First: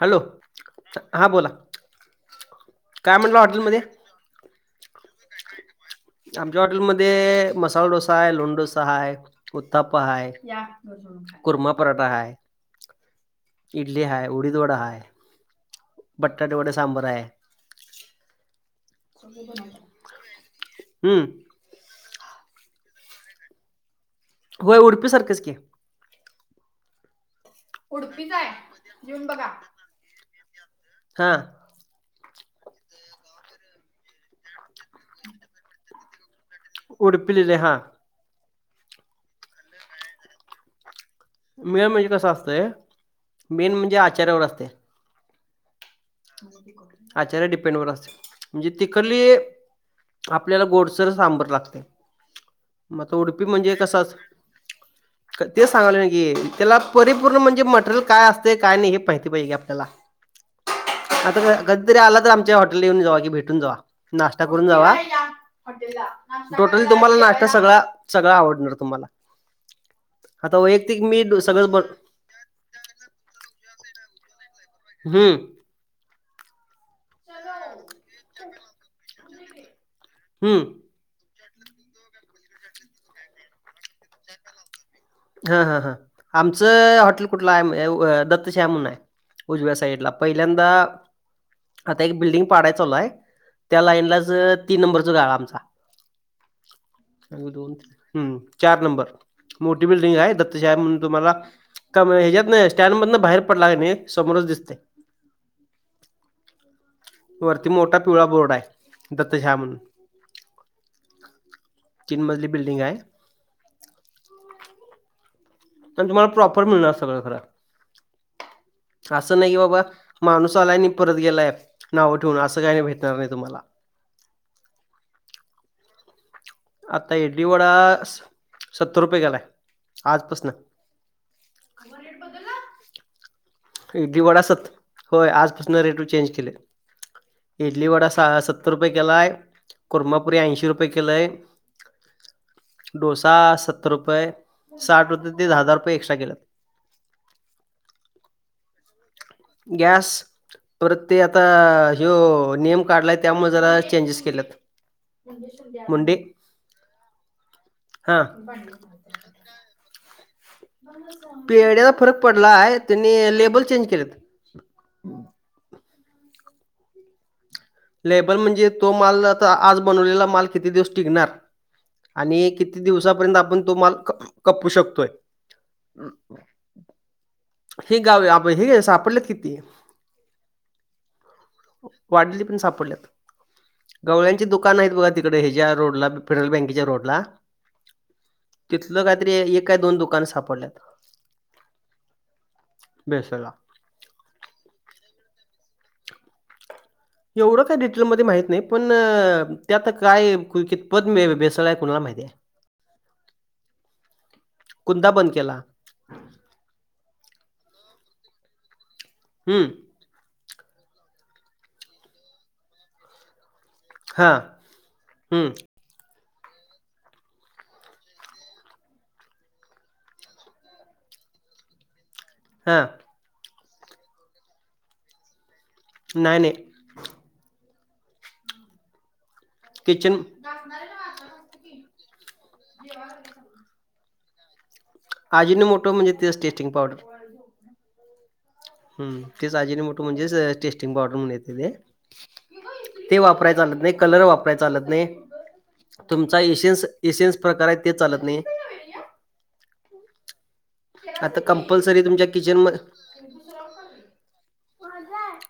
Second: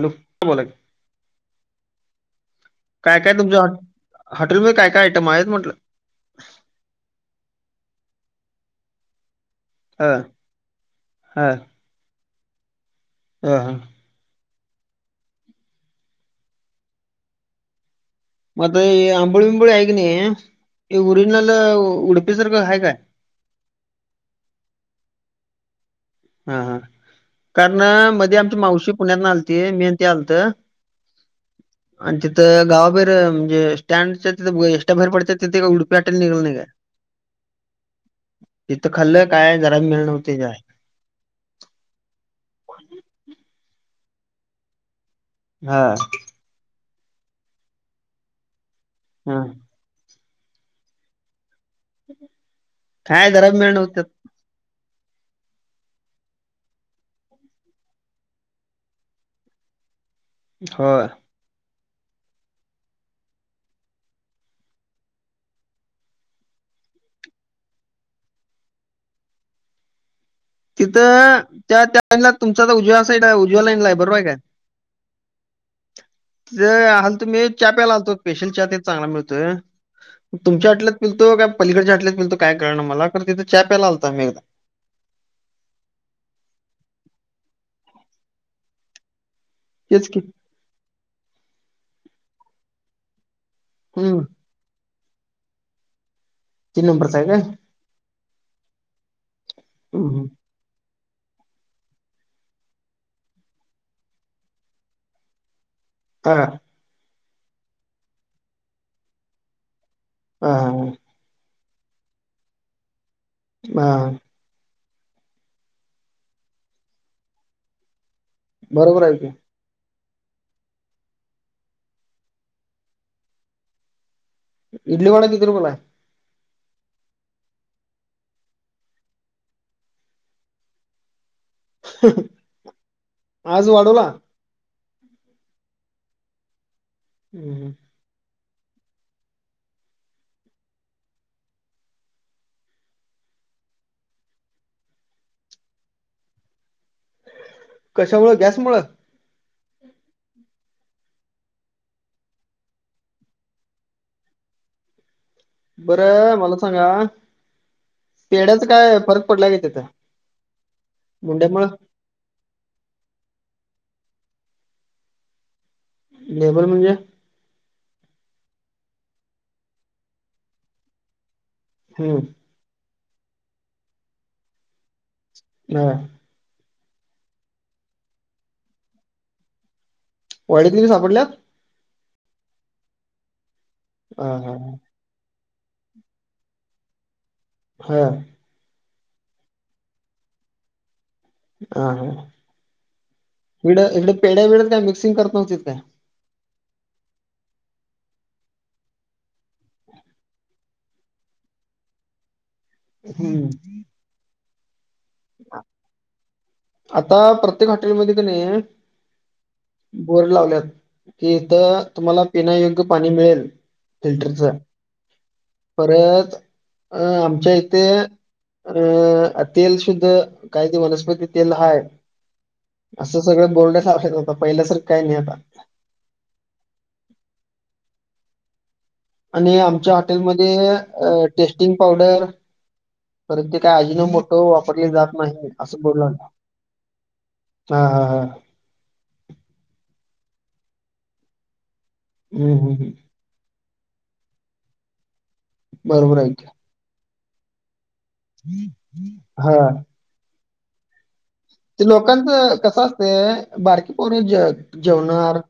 Hello. बोला की हा बोला. काय काय म्हटला तुमच्या हॉट हॉटेलमध्ये? हॉटेलमध्ये काय काय आयटम आहेत म्हटलं. आमच्या हॉटेलमध्ये मसाला डोसा हाय. लोणी डोसा हाय. उत्ताप्पा हां हाय. हां कुर्मा पराठा हाय. हां हां इडली हाय, उडीद वडा हाय, बटाटे वडे सांबर हाय. म आंबोळी विबुळी आहेगनी हं. ओरिजनल उडपी सारखं हाय काय? होय. उडपी सारखंच की. हा हा. कारण मध्ये आमची मावशी पुण्यातन आलती मी आणि ती आलत. हां. आणि तिथं गावाबाहेर म्हणजे स्टँडच्या तिथ एशट्याबाहेर पडत्यात तिथ एक उडपी हाटेल निघल नाही काय? उडपीलेले हा तिथं खाल्लंय काय जरा बी मेलड नव्हत काय. मेळ म्हणजे कसं असतंय मेन म्हणजे आचाऱ्यावर असते. हा.. आचाऱ्या डिपेंडवर असते म्हणजे तिकले हां आपल्याला गोडसर सांबर लागतय म आता काय उडपी जरा मिळं म्हणजे कस नव्हत्यात असतय ते सांगाले की त्याला परिपूर्ण म्हणजे मटेरियल काय असतय काय नाही हे माहिती पाहिजे आपल्याला. होय. आता कधीतरी आला तर आमच्या हॉटेल येऊन जावा कि भेटून जावा नाश्ता करून जावा. टोटली तुम्हाला नाश्ता सगळा सगळा आवडणार तुम्हाला. आता वैयक्तिक मी तिथं सगळ त्या त्या लाईनला तुमंचा तर उजव्या साईडला आहे उजव्या लाईन ला आहे बरोबर आहे काय. हम्म. ते आलतो मी चहा प्याला आलतो मी. स्पेशल चहा तेन चांगला मिळतोय. तुमच्या हम्म हाॅटेलात पिलतो काय पलीकडच्या हाॅटेलात पिलतो काय कळना मला खर तिथे चहा प्यायला आलतो आम्ही एकदा. हा हा हा. आमचं हॉटेल कुठलं आहे दत्तश्याम म्हणून आहे. उजव्या तेच साईडला की पहिल्यांदा. आता एक बिल्डिंग पाडाय चालू हाय त्या हम्म लाईनलाच तीन नंबरच गाळा आमचा तीन नंबरचा आहे काय अ दोन हम चार नंबर मोठी बिल्डिंग हम्म. आहे दत्तश्याम म्हणून तुम्हाला का ह्याच्यातन स्टँड मधन बाहेर पडला कनी समोरच दिसते. हा. वरती मोठा पिवळा बोर्ड आहे दत्तश्याम म्हणून ह ह. तिन मजली बिल्डिंग आहे. हा.. पण तुम्हाला प्रॉपर मिळणार सगळं बरोबर खर आहे असं नाही की बाबा. माणूस आलाय आणि ही परत गेलाय नाव ठेवून असं काही नाही भेटणार नाही तुम्हाला.. इडली वडा किती रूपयला आहे. आता इडली वडा सत्तर रुपये केलाय आजपासन. ह [unintelligible] इडली वडा असत होय आजपासून रेटू चेंज केले हम्म. इडली वडा सतर. सत्तर रुपये केलाय कुरमापुरी ऐंशी रुपये केलाय. डोसा सत्तर रुपये साठ रुपये ते दहा दहा रुपये एक्स्ट्रा केल्यात. कशामुळे गॅसमुळ. गॅस. परत ते आता हो नियम काढलाय त्यामुळे जरा चेंजेस केल्यात. मुंडी. बरं मला सांगा पेढ्याचा काय फरक पडलाय का तिथं. मुंड्यामुळं पेड्याचा फरक पडलाय त्यांनी लेबल चेंज केलेत. लेबल म्हणजे. लेबल म्हणजे तो माल आता आज बनवलेला माल किती दिवस टिकणार हम्म आणि क. किती दिवसापर्यंत आपण तो माल खपऊ शकतोय?. हा. हे गावी आप हे सापडलं किती? वाडीतील सापडल्यात. वाडीतली पण सापडल्यात हा गवळ्यांची हा दुकान आहेत बघा. तिकडे ह्याच्या रोड ला पिरल बँकेच्या रोड ला. हा. तिथलं काहीतरी एक काय दोन दुकान सापडल्यात. हा भेसळला. इकड इकड पेढ्या बिड्यात काय मिक्सिंग करत नव्हतीत काय?. [inaudible] एवढं काय डिटेलमध्ये माहित नाही पण त्यात काय कितपत म भेसळ आहे कुणाला माहिती?. हम्म कुद्दा बंद केला. आता प्रत्येक हॉटेलमध्ये की नाही. हम्म. बोर्ड लावल्यात कि इथं तुम्हाला पिण्यायोग्य पाणी मिळेल. हां, फिल्टरच हं, परत. अ आमच्या इथे अ तेल सुुद्धा काय ते वनस्पती. तेल हाय. हा. असं सगळं बोर्ड लावल्यात आता पहिल्यासारं काही नाही आता. नाय नाय. आणि आमच्या किचन हॉटेलमध्ये. ते टेस्टिंग पावडर परत ते काय अजीनो मोटो वापरले जात. नाही असं अजिनोमोटो बोर्ड म्हणजे लावलाय तेच टेस्टिंग पावडर. हा हा. हम तेच अजीनो मोटो म्हणजेच टेस्टिंग पावडर म्हणायचं ते. हम् हम ह. ते वापराय चालत नाही, कलर वापरायचा चालत नाही बरोबर आहे तुमचा की. एसेएन्स. एसेएन्स प्रकार आहेत ते चालत नाही. हा. आता ते कंपल्सरी तुमच्या लोकांचं किचन म कसं असतय बारकी पोर ज जेवणार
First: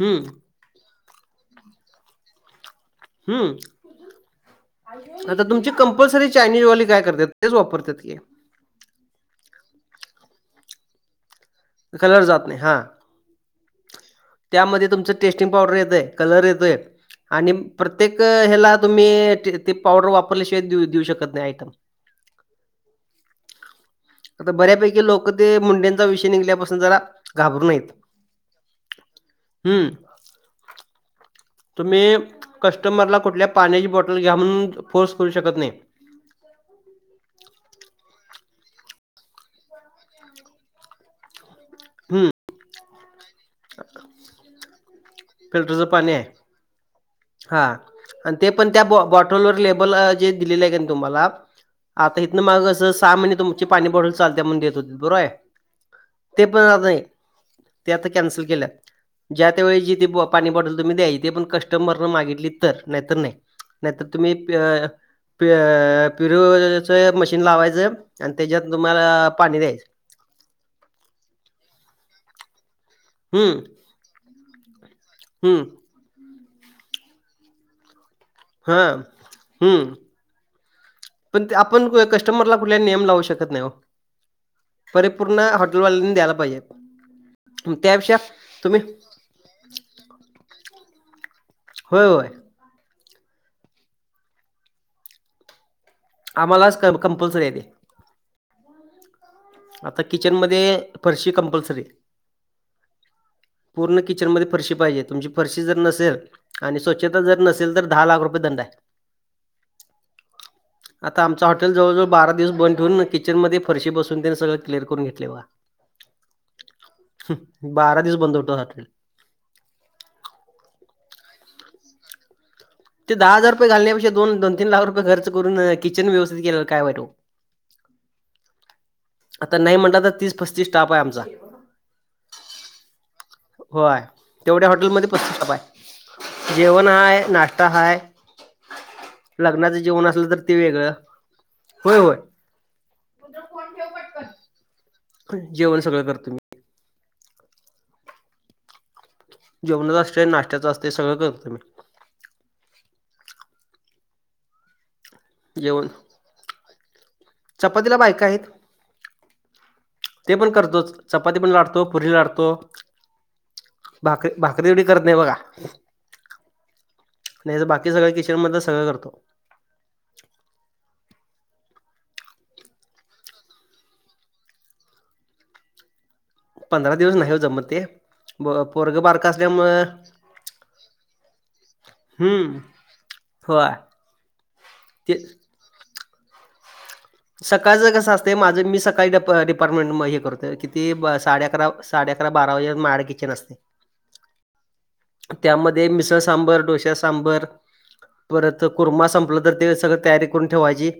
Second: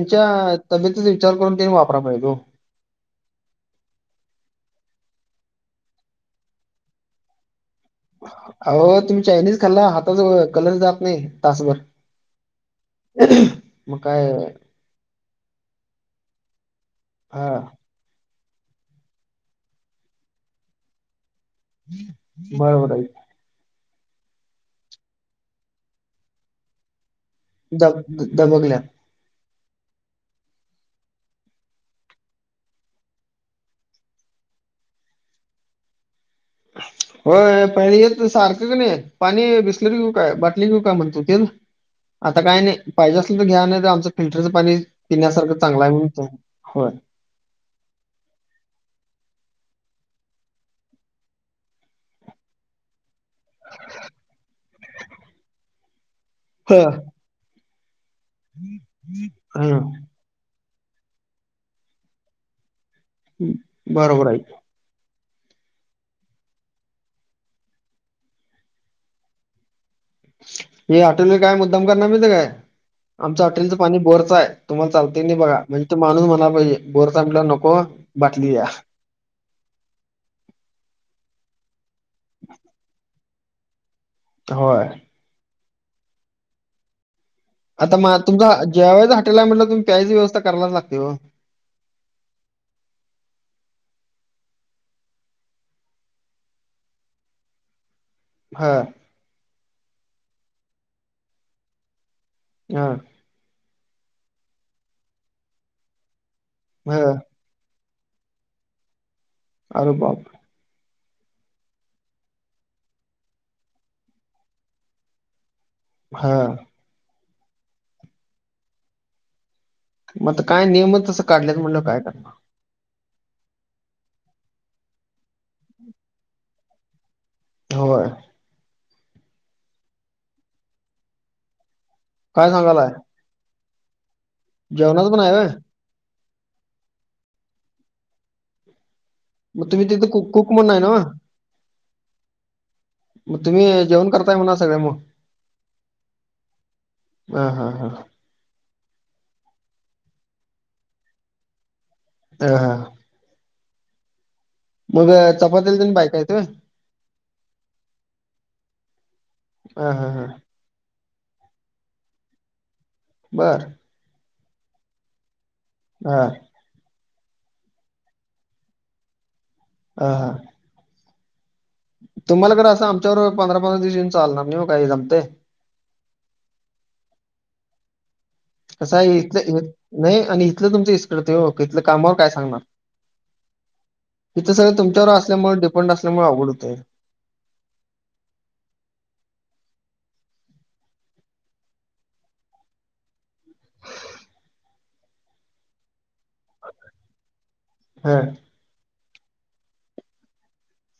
हं, तब्येतीचा विचार करून त्यांनी वापराय पायजेत ओ हू आता तुमची कंपल्सरी चायनीज वाली काय करत्यात तेच वापरत्यात की अहो तुम्ही चायनीज खाल्ला हाताच कलर जात नाही तासभर [inaudible] कलर जात नाही हां मग काय त्यामध्ये तुमचं टेस्टिंग पावडर येतय कलर येतय हा आणि प्रत्येक ह्याला तुम्ही तीड ती पावडर वापरल्याशिवाय देऊ देऊ शकत नाही आयटम बरोबर आहे आता बऱ्यापैकी लोक ते मुंडेंचा विषय निघल्यापासून जरा दब दबकल्यात हू तुम्ही कस्टमरला कुठल्या पाण्याची बॉटल घ्या म्हणून फोर्स करू शकत नाही व्हय पहिल येत सारखं कणी पाणी बिस्लेरी घेऊ काय बाटली घेऊ काय म्हणत होतील हम्म आता काय नाही पाहिजे असल तर घ्या नाही तर आमचं फिल्टरचं पाणी पिण्यासारखं चांगलं फिल्टरचं आहे पाणी म्हणत्यात होय हा आणि ते पण त्या बॉटलवर लेबल अ जे दिलेले आहे कणी तुम्हाला आता इथनं मागं कस सहा महिने तुमची पाणी बॉटल चालत्या म्हणून देत होतीत बरोबर आहे ते पण आ ह नाही ते आता कॅन्सल केल्या ज्या त्या ह वेळी जी ती बॉ पाणी बॉटल तूम्ही द्याय ते पण कस्टमर मागितली तर नाहीतर नाही नाहीतर बरोबर तुम्ही आहे. प प्युरोच मशीन लावायचं आणि त्याच्यात तुम्हाला पाणी द्यायचं हे हॉटेल वाले काय मुद्दाम करणार माहित हाय काय आमच हम्म हॉटेलचं पाणी बोरचं हाय तुम्हाला चालते की नाय बघा हम्म म्हणजे तो माणूस म्हणायला पाहिजे बोरच हाय म्हणाल्यावर नको बाटली द्या. हा हू पण ते आपण कस्टमरला कुठले नियम लावू शकत नाही ओ होय पूर्ण हॉटेलवाल्यांनी द्यायला पाहिजेत आता मा तुमचा जेवायचं हॉटेल आहे म्हटल्यावर तुम्ही प्यायची व्यवस्था करायलाच लागते ओ होय होय आम्हालाच कम कंपल्सरी आहे ते हा आता किचनमध्ये फरशी कंपल्सरी हा पूर्ण किचन मध्ये फरशी पाहिजे तुमची फरशी जर नसेल आणि हां. स्वच्छता जर नसेल तर दहा लाख रुपय दंड आहे अरे बापरे [inaudible] आता आमच हॉटेल जवळजवळ बारा दिवस बंद ठेऊन किचनमध्ये फरशी बसवून तेन सगळ क्लिअर करून घेतलंय बघा [inaudible] हा हू बारा दिवस बंद होत हॉटेल मग आता काय नियमच तसं काढल्यात म्हटल्यावर काय करणार ते दहा हजार रुपय घालण्यापेक्षा दोन दोन तीन लाख रुपये खर्च करून किचन व्यवस्थित केलेल काय वाईट हं! व्हय! ! आता नाही म्हटलं तर, तीस पस्तीस स्टाफ आहे, आमचा काय सांगालाय? होय! तेवढ्या हॉटेलमध्ये जेवणाचं पण पस्तीस होय? स्टाफ आहे जेवण हाय, नाश्ता हाय, मग तुम्ही तिथे, कुक कुकम्हणून हाय नव्ह? होय होय मग तुम्ही जेवण करताय, म्हणा सगळे मग जेवण सगळं करतो मी ह! हा! हा! ! जेवणाच असते, नाशत्याचं असते, सगळं तं ह! हा! ! मग जेवण चपातीला बायक आहेत का? चपातीला बायक आहेत, हां हां हां. ते पण करतोच चपाती पण लाटतो, पुरी लाटतो बर! ! भाकरी, भाकरी तेवढी करत नाही बघा! हा! ! नाहीतर बाकी सगळं., किचन मधले सगळं करतो. ह -हां! ! तुम्हाला खरं असं, आमच्या बरोबर पंधरा- पंधरा दिवस येऊन चालणार नाही मग., काही झाले तर पंधरा दिवस., नाही हो! जमत मग ते ब कसं पोरगं आहे बारकं इथलं, असल्यामुळं नाही, आणि इथलं तुचं इस्कत, इथलं कामावर काय हम्म सांगणार? होय इथं सगळे तुमच्यावर ते असल्यामुळे, डिपेंड असल्यामुळे, अवघड होत य! सकाळचं कसं असत, माझं मी सकाळी डिपार्टमेंट म हे करतो किती साडे अकरा साडे अकरा, बारा वाजे पर्यंत माझ्याकडे किचन असते त्यामध्ये मिसळ सांबर डोश्या सांबर हा परत कुर्मा संपलं तर, ते सगळ तयारी करून ठेवायची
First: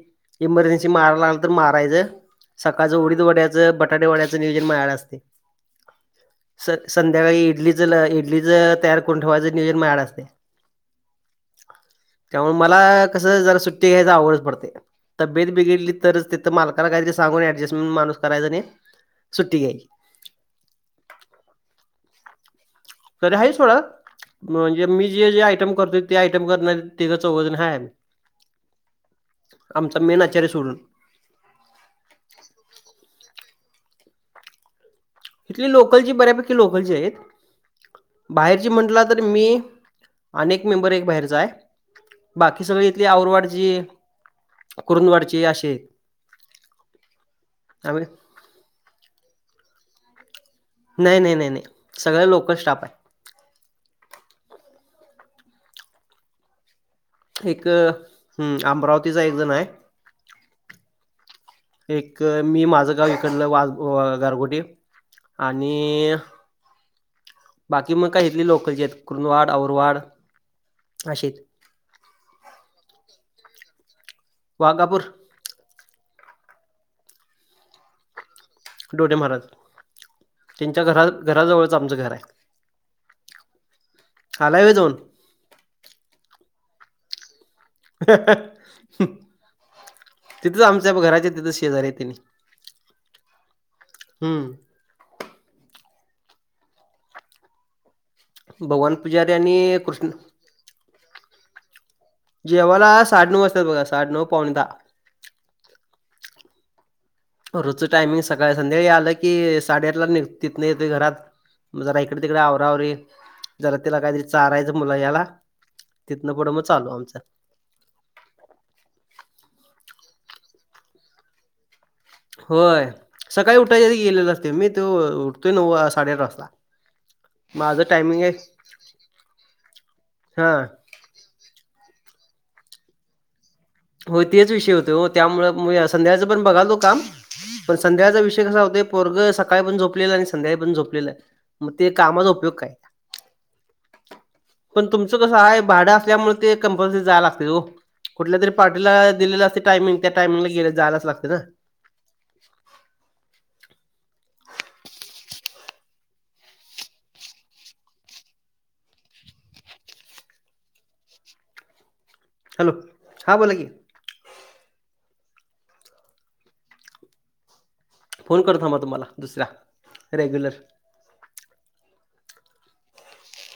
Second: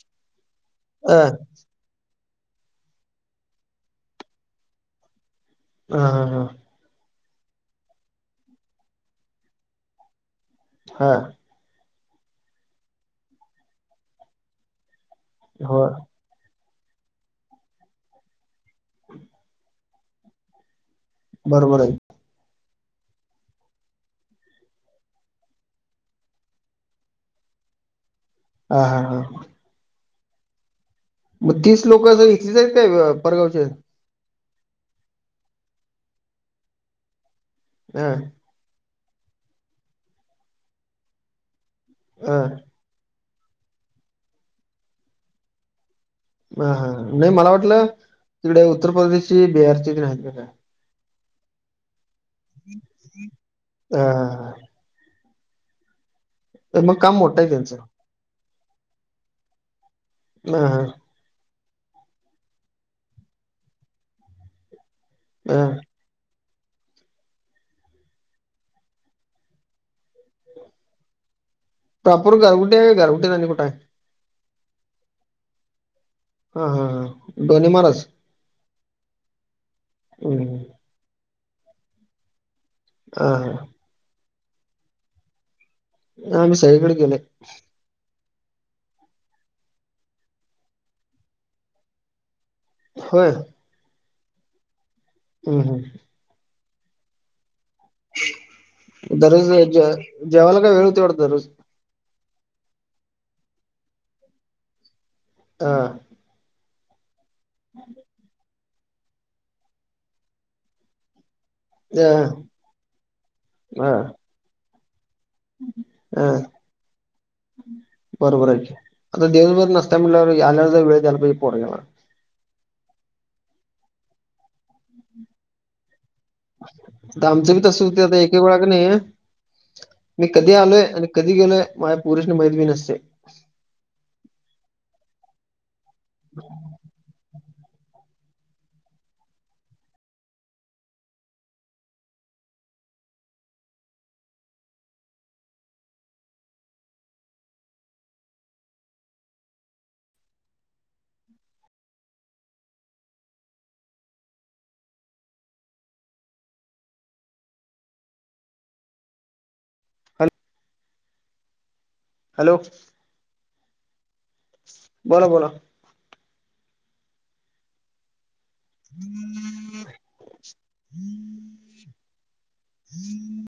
इमर्जन्सी अ जेमाराला ला तर मारायचं, सकाळचं उडीद, वड्याचं, बटाटे वड्याचं नियोजन माझ्याकडेच असते. ह! ह! हा! ! स संध्याकाळी इडलीच, इडलीच तयार करून, ठेवायचं नियोजन माझ्या कडे असते ह! ! त्यामुळे मला कस. जरा, सुट्टी घ्यायच आवड पडते, तर तब्येत बिघडली हो तिथं मालकाला काहीतरी सांगून, ऍडजस्टमेंट माणूस करायचा, आणि सुट्टी घ्यायची बरोबर आहे. तरी आहे सोडा! ! म्हणजे मी जे जे आयटम करतो ते, आयटम करणार तेघ चौघजण खायाच. हा! हा! हा! ! आमचा मेन आचार्य सोडून मग तीस लोक अस इथलेच आहेत? काय परगावची इथली लोकल ची बऱ्यापैकी, लोकल ची आहेत. हा! ! बाहेरची म्हटला तर मी, अनेक मेंबर एक बाहेरचा आहे हा बाकी सगळे तली आवरवड ज करून कुरूद वाढची अशी! हा! हा नाही मला वाटलं! आम्ही तिकडे उत्तर प्रदेशची बिहार आहेत का काय? नाही! नाही! नाही! नाही! सगळ लोक हा! ! तर मग काम मो एक, हम् अमरावतीचा एक जण हाय. ह, हा. एक मी माझं गाव इकडलं वाघ, गारगोटी हा आणि बाकी मग काही इथली लोकलची हाईत, कृंदवाड औरवाड अशी हाईत. प्राप्पर गारगुठी हाय का गारगुटीत आणि कुठ हाय? वाघापूर. हा, हा, हां ढोणे महाराज. डोडेे महाराज. हम्. त्यांच्या घरा- घराजवळच आमचं घर हाय. आता ह. आलाय व्हय जाऊन? आ मी सगळीकडे गेलोय. तिथंच आमच्या घराच्या तिथं शेजारी आहेत तेनी. व्हय. हम्म. हम्, हम. भगवान पुजारी दररोज आणि जे कृष्ण जेवायला काय वेळ होतोय वाटतं दररोज जेवाला साडे नऊ वाजत्यात बघा, साडे -नऊ पावणे दहा. हा. रोजच टायमिंग सकाळी, संध्याकाळी आलं की साडे-आठला निघ तिथंन येतोय घरात. जरा अ इकड- तिकड आवरा-आवरी जरा हा तिला काहीतरी चारायचं मुलग्याला. हा तिथन पुढं मग चालू आमचं. बरोबर हाय कि, आता दिवसभर नसता म्हटल्यावर आल्यावर वेळ द्यायला पाहिजे कि पोरग्याला. होय, सकाळी उठायच्या आधी गेलेलं असतोय वो मी तो उठतोय नऊ, साडे-आठ वाजता आता आमचं बी तसच माझं होतंय, आता टायमिंग आहे एक- एक वेळा कणी, मी कधी हां. आलोय आणि कधी गेलोय माझ्या पोरींसनी माहित पण नसतय. होय, तेच विषय होतोय वो, त्यामुळ संध्याकाळच पण बघालतो काम. पण संध्याकाळचा विषय कसा होतोय पोरगं सकाळी पण झोपलेला, आणि संध्याकाळी पण झोपलेला मग ते कामाचा उपयोग काय? पण तुमचं कसं हाय, भाडं असल्यामुळ ते कंपल्सरी जायला लागतयच वो, कुठल्या तरी पार्टीला दिलेलं असतय टायमिंग, त्या टायमिंगला गेल जायलच लागतय ना. हॅल. लो, हां बोला की. बोला, बोला. फोन करतो थांबा तुम्हाला दुसऱ्या, रेग्युलर. [inaudible]